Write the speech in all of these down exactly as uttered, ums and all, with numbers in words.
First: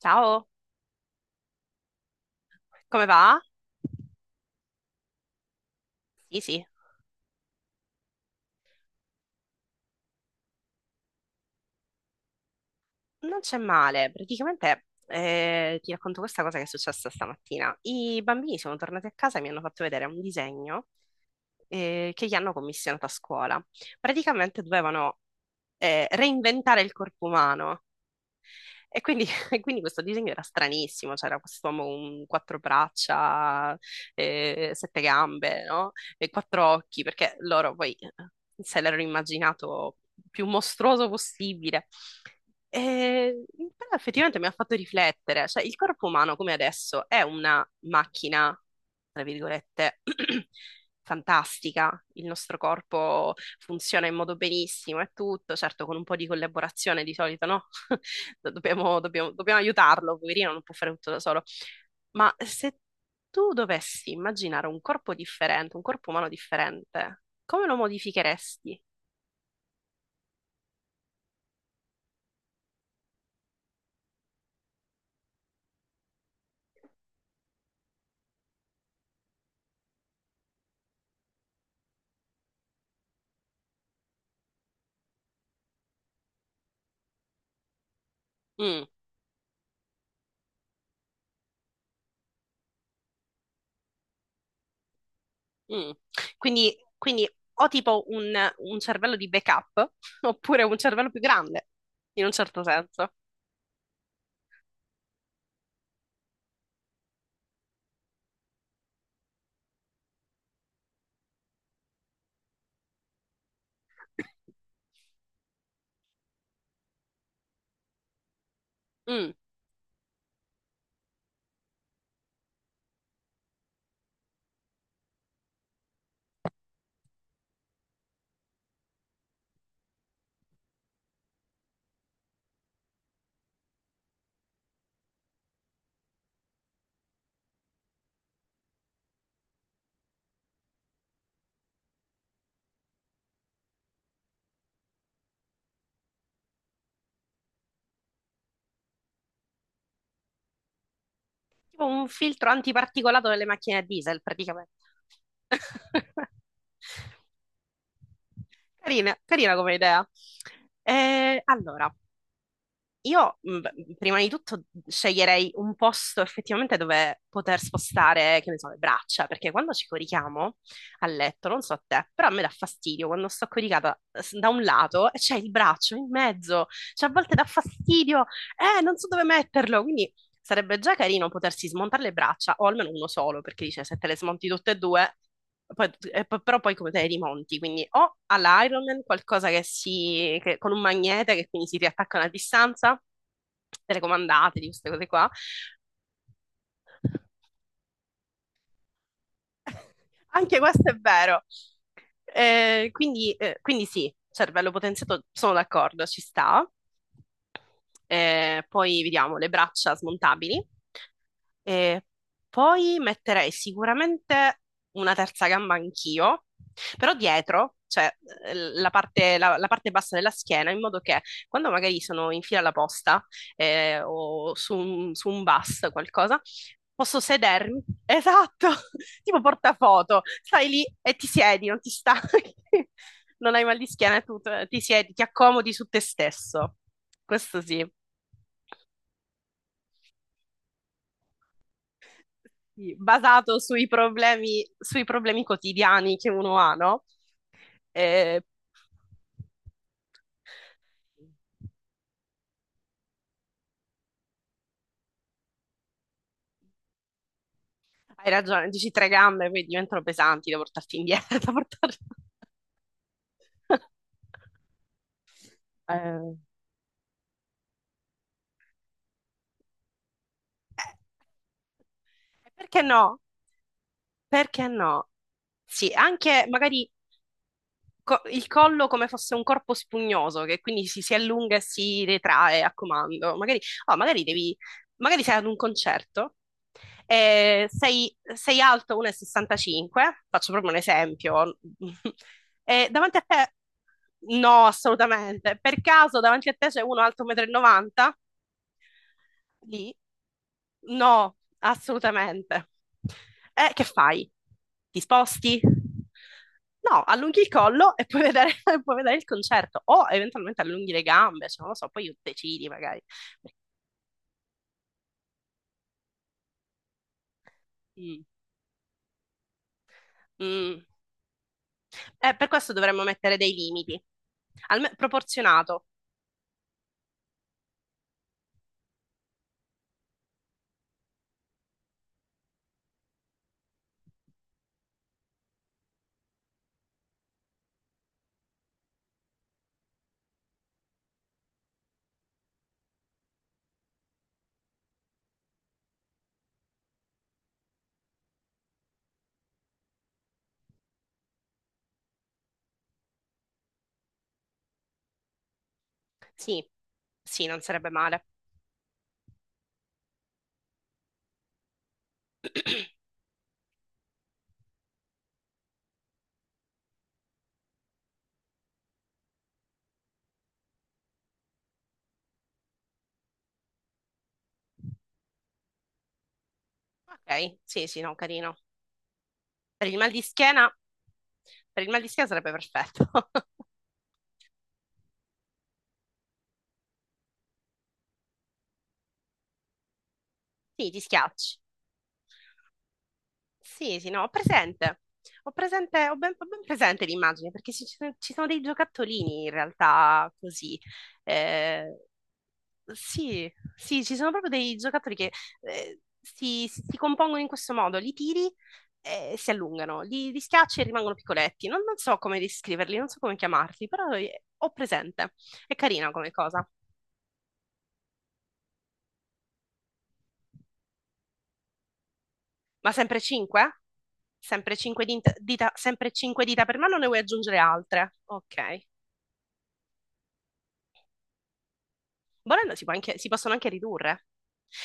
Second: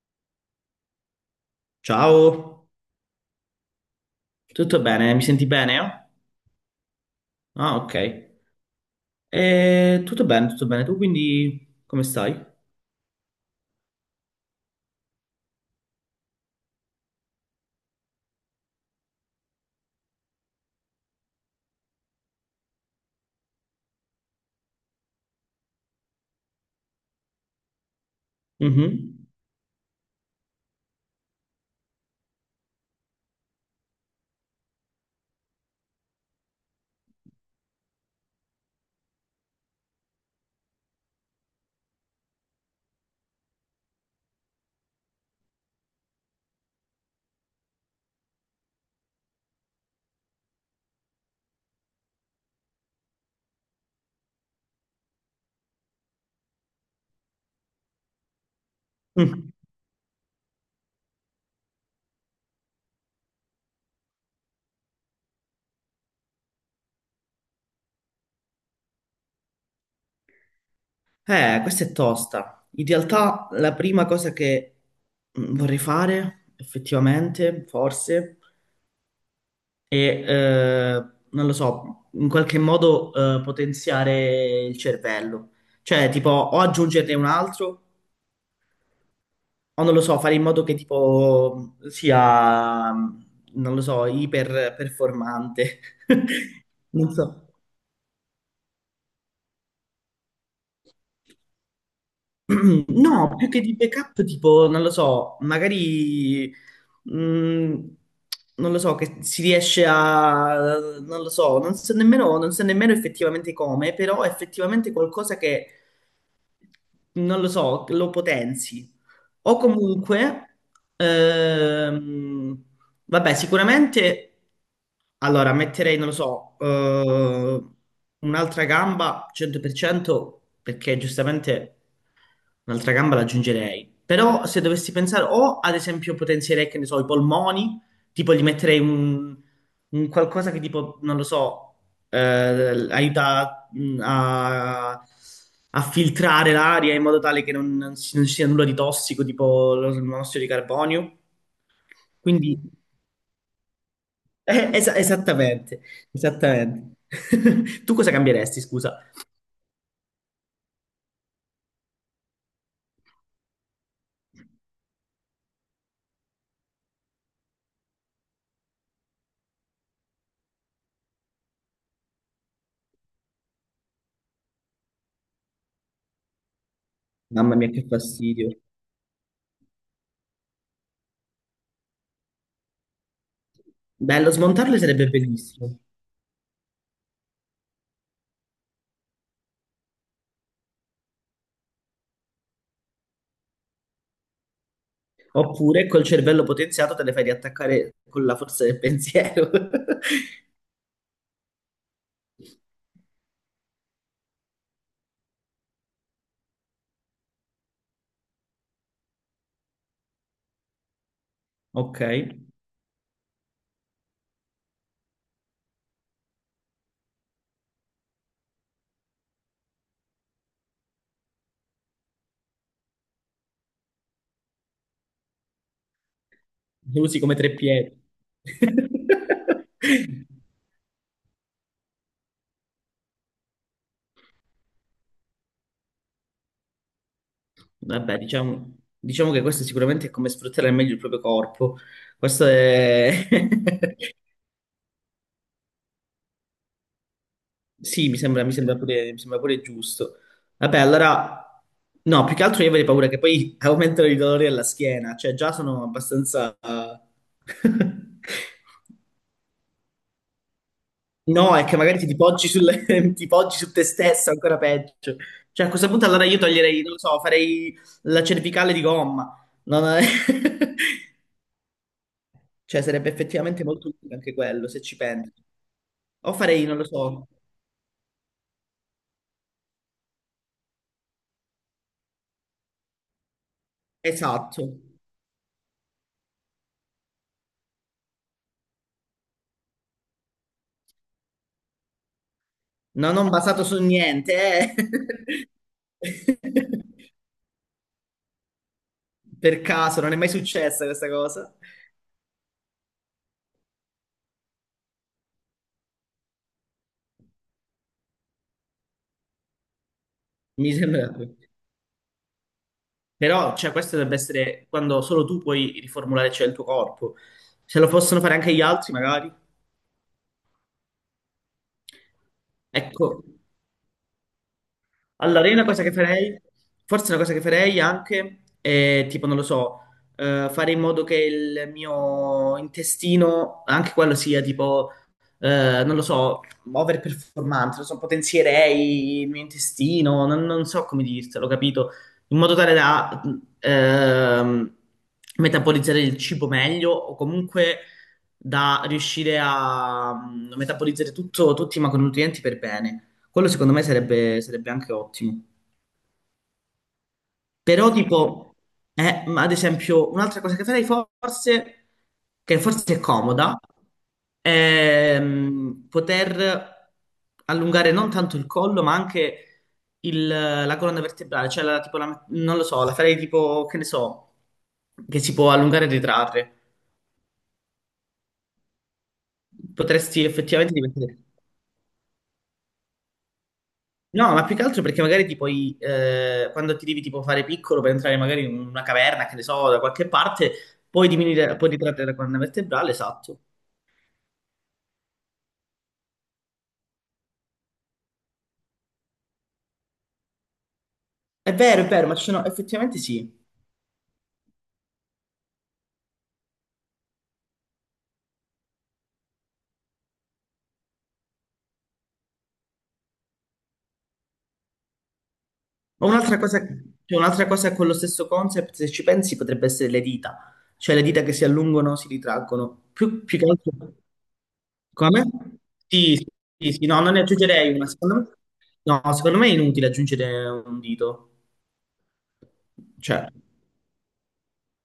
Ciao, Ciao, come va? tutto bene? Mi senti bene? Sì, sì, Ah, ok. Eh, tutto bene, tutto bene. Tu quindi come stai? non c'è male. Praticamente eh, ti racconto questa cosa che è successa stamattina. I bambini sono tornati a casa e mi hanno fatto vedere un disegno eh, che gli hanno commissionato a scuola. Praticamente dovevano eh, reinventare il corpo umano. E Mhm. quindi, e quindi questo disegno era stranissimo, c'era quest'uomo con quattro braccia, eh, sette gambe, no? E quattro occhi, perché loro poi eh, se l'erano immaginato più mostruoso possibile. E, Però effettivamente mi ha fatto riflettere, cioè il corpo umano come adesso è una macchina, tra virgolette, fantastica, il nostro corpo funziona in modo benissimo e tutto, certo con un po' di collaborazione di solito, no? Dobbiamo, dobbiamo- Mm. dobbiamo aiutarlo, poverino, non può fare tutto da solo. Ma se tu dovessi immaginare un corpo differente, un corpo umano differente, come lo modificheresti? Eh, questa è tosta. In realtà la prima cosa che mm, vorrei fare, effettivamente, forse, è, eh, non lo so, in qualche modo eh, potenziare il cervello. Cioè, tipo, o aggiungerne un altro, Mm, o non lo so, fare in modo che tipo sia, non lo so, iper performante. mm. Quindi, Non quindi so. o tipo un, un cervello di backup, oppure un cervello più grande, in un certo senso. No, più che di backup, tipo, non lo so, magari, mm, non lo so, che si riesce a, non lo so, non so nemmeno, non so nemmeno effettivamente come, però effettivamente qualcosa che, non lo so, lo potenzi. Mm. O comunque, ehm, vabbè, sicuramente, allora, metterei, non lo so, eh, un'altra gamba cento per cento perché giustamente un'altra gamba l'aggiungerei. Però se dovessi pensare, o ad esempio potenzierei, che ne so, i polmoni. Tipo gli metterei un, un qualcosa che tipo, non lo so, eh, aiuta mh, a, a filtrare l'aria in modo tale che non, non ci non ci sia nulla di tossico, tipo lo- il monossido di carbonio. Tipo un filtro Quindi, antiparticolato nelle macchine a diesel, eh, praticamente. esa- esattamente, esattamente. Tu cosa cambieresti, scusa? Carina, carina come idea. Eh, allora, io mh, prima di tutto sceglierei un posto effettivamente dove poter spostare, che ne so, le braccia, perché quando ci corichiamo a letto, non so a te, però a me dà fastidio quando sto coricata s- da un lato e c'è il braccio in mezzo, cioè a volte dà Mamma mia, che fastidio, fastidio. eh, non so dove metterlo, quindi sarebbe già carino potersi smontare le braccia, o almeno uno solo, perché dice se te le Bello, smonti tutte e smontarle sarebbe due, bellissimo. poi- e poi- però poi come te le rimonti? Quindi o all'Iron Man qualcosa che si, che- con un magnete che quindi si riattaccano a una distanza, telecomandate, di queste cose qua. Oppure col cervello potenziato te le fai riattaccare con la forza del pensiero. Anche questo è vero. Eh, quindi, eh, quindi sì, cervello potenziato, sono d'accordo, ci sta. Eh, poi vediamo le braccia smontabili. E Ok. poi metterei sicuramente una terza gamba anch'io, però dietro, cioè eh, la parte, la- la parte bassa della schiena, in modo che quando magari sono in fila alla posta eh, o su un, su un bus, qualcosa. Lo usi Posso come tre sedermi? piedi. Esatto, tipo portafoto. Stai lì e ti siedi, non ti stanchi, non hai mal di schiena e tutto. Ti siedi, ti accomodi su te stesso. Questo sì. Vabbè, diciamo, diciamo che questo sicuramente è come sfruttare al meglio il proprio corpo. Questo Sì, è. basato sui problemi, sui problemi quotidiani che uno ha, no? Sì, mi Eh, sembra, mi sembra pure, mi sembra pure giusto. Vabbè, allora. No, più che altro io avrei paura che poi aumentano i dolori alla schiena. Cioè, già sono abbastanza. Hai ragione, dici tre gambe, poi diventano pesanti da portarti indietro, da No, è che portarti. magari ti, ti poggi sul- ti poggi su te stesso, ancora peggio. Cioè, a questo punto allora Eh, io toglierei, non lo so, farei la cervicale di gomma. Non è- Perché Cioè, sarebbe no? effettivamente molto utile anche Perché quello, se ci no? pensi. Sì, O anche farei, non lo magari so, co- il collo come fosse un corpo spugnoso, che quindi si, si allunga e si retrae a comando. Magari, oh, magari devi, esatto. magari sei ad un concerto, e sei, sei alto uno e sessantacinque, faccio proprio un esempio, e No, davanti a non te, basato su no, niente, eh. assolutamente, per caso davanti a te c'è uno alto uno e novanta metri m. Per Lì? caso, non è mai successa questa No, cosa. assolutamente. E che fai? Ti sposti? No, allunghi il collo e puoi vedere, puoi vedere il concerto o eventualmente Mi allunghi le sembra. gambe, cioè, non lo so, poi decidi magari. Però, cioè, questo dovrebbe essere quando solo tu puoi riformulare, cioè, il tuo corpo. Se lo possono Mm, fare anche gli altri, magari. mm. Eh, per questo dovremmo Ecco. mettere dei limiti. Alme- Allora, io una cosa Proporzionato. che farei, forse una cosa che farei anche, è tipo, non lo so, eh, fare in modo che il mio intestino, anche quello sia tipo, eh, non lo so, overperformante, non so, potenzierei il mio intestino, non, non so come dirtelo, capito? In modo tale da ehm, metabolizzare il cibo meglio o comunque da riuscire a mm, metabolizzare tutto, tutti i macronutrienti per bene. Quello secondo me sarebbe, sarebbe anche ottimo. Sì, sì, non sarebbe Però male. tipo, eh, ma ad esempio, un'altra cosa che farei forse, che forse è comoda, è mm, poter allungare non tanto il collo, ma anche il- la colonna vertebrale. Cioè, la- tipo, la- non lo so, la farei tipo, che ne so, che si può allungare e ritrarre. Ok, sì, sì, no, carino. Per il mal di Potresti schiena, effettivamente diventare. per il mal di schiena sarebbe perfetto. No, ma più che altro perché magari ti puoi, eh, quando ti devi tipo fare piccolo per entrare magari in una caverna, che ne so, da qualche parte, Sì, ti puoi diminuire, schiacci. puoi ritrarre la colonna vertebrale, esatto. Sì, sì, no, ho presente. Ho presente, ho ben, ho ben presente l'immagine perché ci, ci sono ci sono dei giocattolini in realtà così. È vero, Eh, è vero, ma ci sono, effettivamente sì. sì, sì, ci sono proprio dei giocattoli che eh, si, si- si compongono in questo modo, li tiri e si allungano, li, li schiacci e rimangono piccoletti. Non, non so come descriverli, non so come chiamarli, però eh, ho presente. È Ma carina come un'altra cosa, cosa. cioè, un'altra cosa con lo stesso concept, se ci pensi, potrebbe essere le dita. Cioè le dita che si allungano, si ritraggono. Ma sempre Più, più che altro. cinque? Sempre cinque Come? dita, sempre Sì, sì, cinque dita sì, per sì, mano, o no, ne non vuoi ne aggiungere aggiungerei una. altre? Secondo me. Ok. No, secondo me è inutile aggiungere un dito. Volendo si può anche- Cioè, si possono anche ridurre.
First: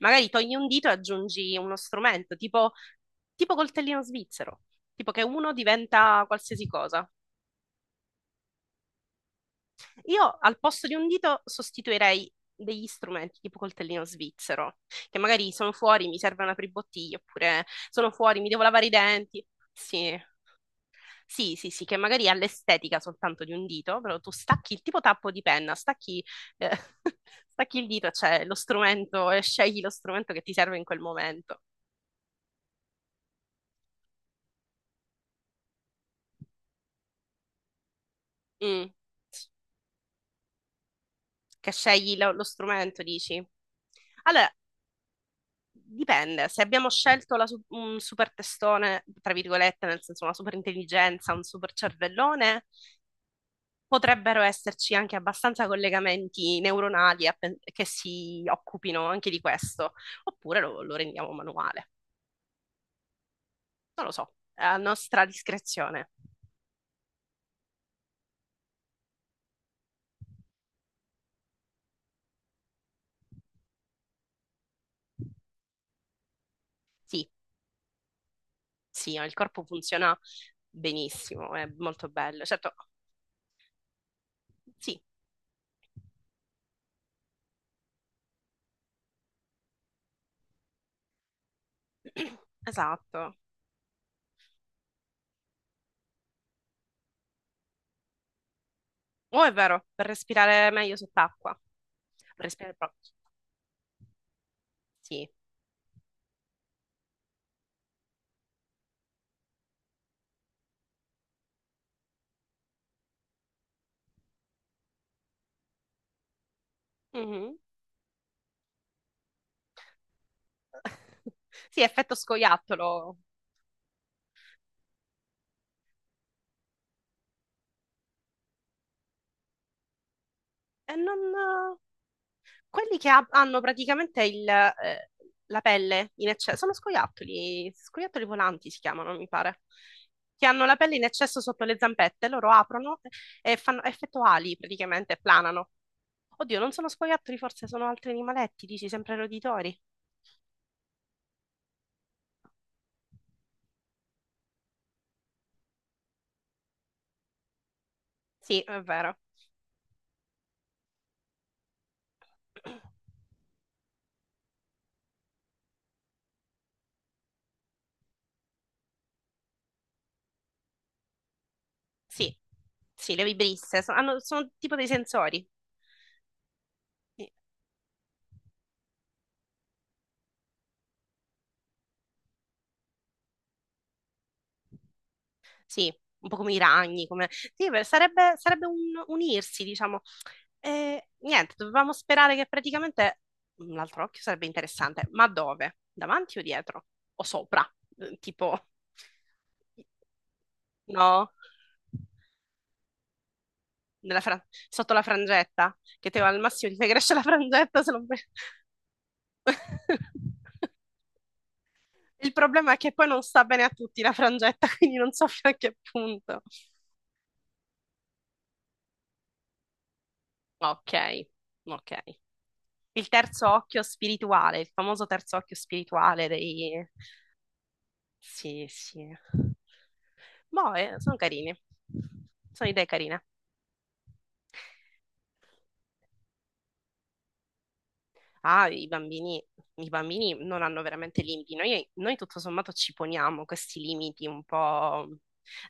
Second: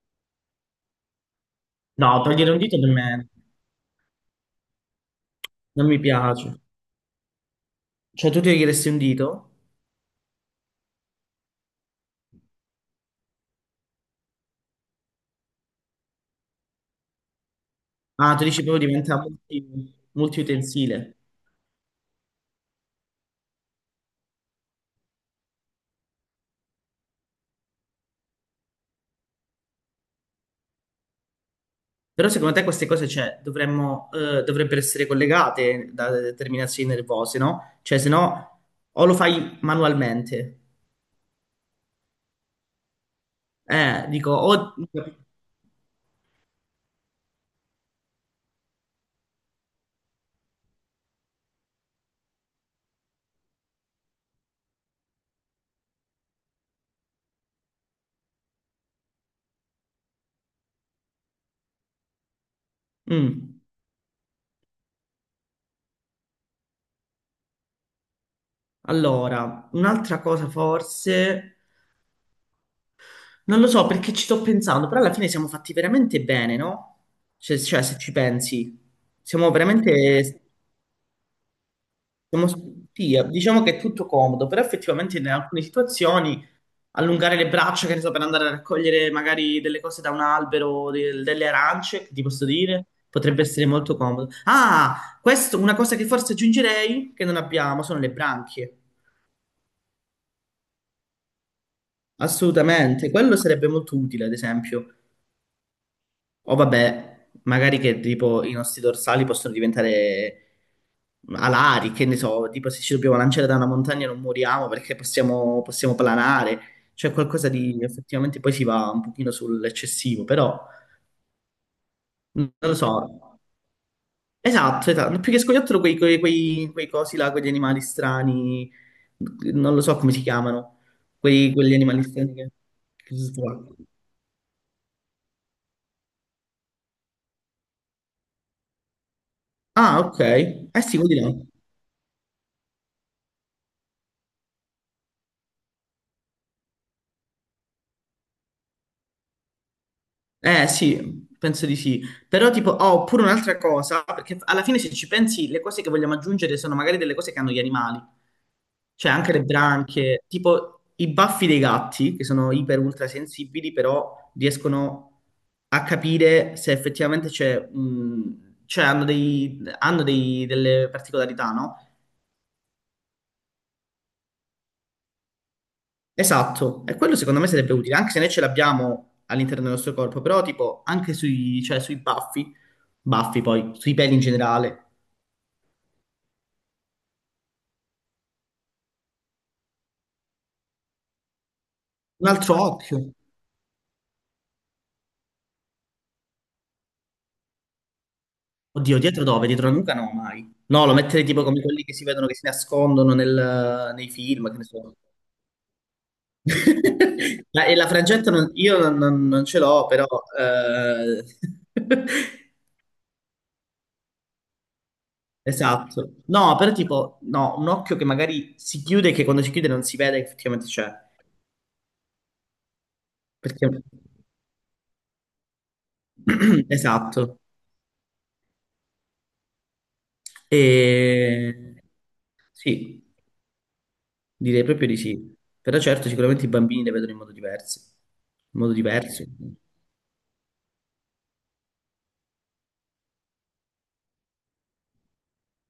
Magari togli un dito e aggiungi uno no, strumento, togliere un tipo, dito per me. tipo coltellino svizzero, tipo che uno Non mi diventa piace. qualsiasi cosa. Cioè, tu ti chiederesti un dito? Io al posto di un dito sostituirei degli strumenti tipo coltellino svizzero, che magari sono fuori, mi serve una pribottiglia, oppure sono Ah, fuori, tu mi devo dici lavare proprio i diventa denti. multi, Sì, multiutensile. sì, sì, sì, che magari ha l'estetica soltanto di un dito, però tu stacchi il tipo tappo di penna, stacchi, eh, stacchi il dito, cioè lo strumento, e scegli lo strumento che ti serve in quel momento. Però secondo te queste cose, cioè, dovremmo, eh, dovrebbero essere collegate da determinazioni nervose, no? Cioè, se no, Mm. o lo fai manualmente. Che scegli lo, lo strumento, dici? Eh, dico, Allora, o. dipende. Se abbiamo scelto la su- un super testone, tra virgolette, nel senso una super intelligenza, un super cervellone, potrebbero esserci anche abbastanza collegamenti neuronali a pen- che si occupino anche di questo, oppure lo, lo rendiamo manuale. Mm. Non lo so, è a nostra discrezione. Allora, un'altra cosa forse. Non lo so perché ci sto pensando, però alla fine siamo fatti veramente bene, no? Sì, Cioè, cioè, se ci pensi, sì, il siamo corpo funziona veramente. benissimo, è molto bello. Siamo Certo, spia- diciamo che è tutto comodo, però sì, effettivamente in alcune situazioni allungare le braccia, che ne so, per andare a raccogliere magari delle cose da un albero, de- delle arance, che ti posso dire, esatto. potrebbe essere molto comodo. Ah, questo, una cosa che forse aggiungerei, che non abbiamo, sono le branchie. Oh, è vero, per respirare meglio sott'acqua. Per respirare proprio. Assolutamente, quello sarebbe molto utile, ad esempio. Sì. O vabbè, magari che tipo i nostri dorsali possono diventare alari, che ne so, tipo se ci dobbiamo lanciare da una montagna non moriamo perché possiamo, possiamo planare, cioè qualcosa Mhm. di effettivamente poi si va un pochino sull'eccessivo, però Sì, effetto non lo so. scoiattolo. Esatto, esatto, più che scoiattolo quei, quei, quei, quei cosi là, quegli animali strani, non lo so come si chiamano, E quei, quegli non. animali strani che... Quelli che che ha- si hanno trovano. praticamente il, eh, la pelle in eccesso, sono scoiattoli, scoiattoli volanti si chiamano, mi pare, Ah, ok, che hanno la eh pelle sì, in quelli là. eccesso sotto le zampette, loro aprono e fanno effetto ali praticamente, planano. Oddio, non sono scoiattoli, forse sono altri animaletti, dici sempre roditori. Eh sì, penso di sì. Però tipo, oh, oppure un'altra cosa, perché alla fine se ci pensi, le cose che vogliamo aggiungere sono magari delle cose che hanno gli animali, Sì, è cioè vero. anche le branchie, tipo i baffi dei gatti, che sono iper ultra sensibili, però riescono a capire se effettivamente c'è, mh, cioè hanno dei, hanno dei- delle particolarità, no? Sì, sì, le vibrisse, so- hanno- sono tipo dei sensori. Esatto, e quello Sì. secondo me sarebbe utile, anche se noi ce l'abbiamo all'interno del nostro corpo, però tipo anche sui, cioè, sui baffi. Baffi poi, sui peli in generale. Sì, un po' come i ragni, come. Sì, beh, sarebbe, sarebbe un unirsi, diciamo. E, niente, dovevamo Un sperare che altro occhio. praticamente l'altro occhio sarebbe interessante, ma dove? Davanti o dietro? O sopra? Eh, Tipo, Oddio, dietro dove? Dietro la nuca no, mai. No, lo metterei no? tipo come quelli che si vedono che si nascondono nel- nei Nella fra- film, che ne Sotto so. la frangetta? Che te al massimo ti fai crescere la La- E frangetta la se non fai- frangetta non- io non, non- non ce l'ho, però. eh, Il problema è che poi non sta bene a tutti la frangetta, quindi non so fino a che Esatto. punto. No, però tipo, no, un occhio che magari si chiude e che quando si chiude non si vede che effettivamente c'è. Ok, ok. Il terzo Perché. occhio spirituale, il famoso terzo occhio spirituale dei. Esatto. Sì, sì. Boh, eh, sono carini. E... Sono idee Sì. carine. Direi proprio di sì. Però certo, sicuramente i bambini le vedono in modo diverso. In Ah, modo i diverso. bambini, i bambini non hanno veramente limiti. Noi, noi tutto sommato ci poniamo questi limiti un po'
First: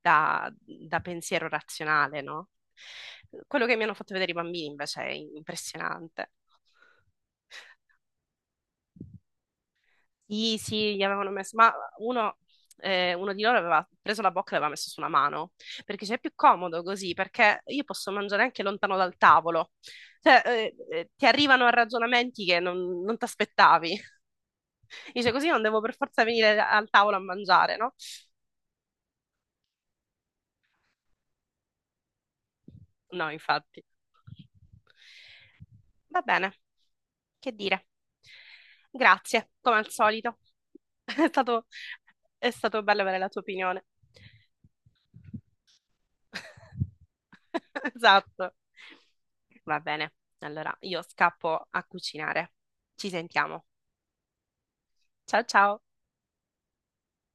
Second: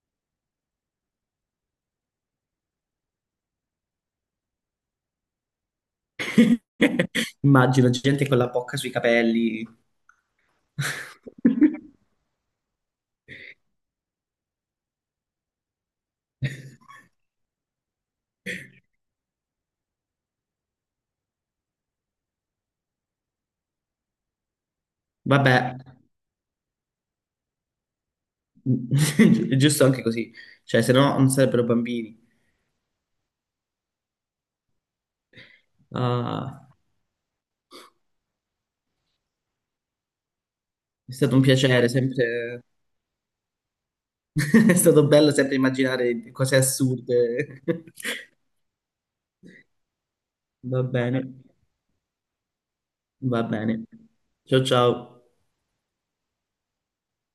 da, da pensiero razionale, no? Quello che mi hanno fatto vedere i bambini invece è impressionante. Immagino gente con la bocca sui capelli. Sì, sì, gli avevano messo, ma uno, eh, uno di loro aveva preso la bocca e l'aveva messo su una mano, perché c'è più comodo così, perché io posso mangiare anche lontano dal tavolo, cioè eh, eh, ti arrivano ragionamenti che non, non ti aspettavi, dice così non Vabbè, devo per forza venire al tavolo a mangiare, no? è giusto anche così. Cioè, se no non sarebbero bambini. No, infatti. Va bene, Ah, che dire. Grazie, come al solito. è È stato un stato, piacere, è sempre. stato bello avere la tua opinione. È stato bello sempre immaginare cose assurde. Esatto. Va bene. Allora, Va io bene, scappo a cucinare. Ci va sentiamo. bene. Ciao ciao. Ciao ciao.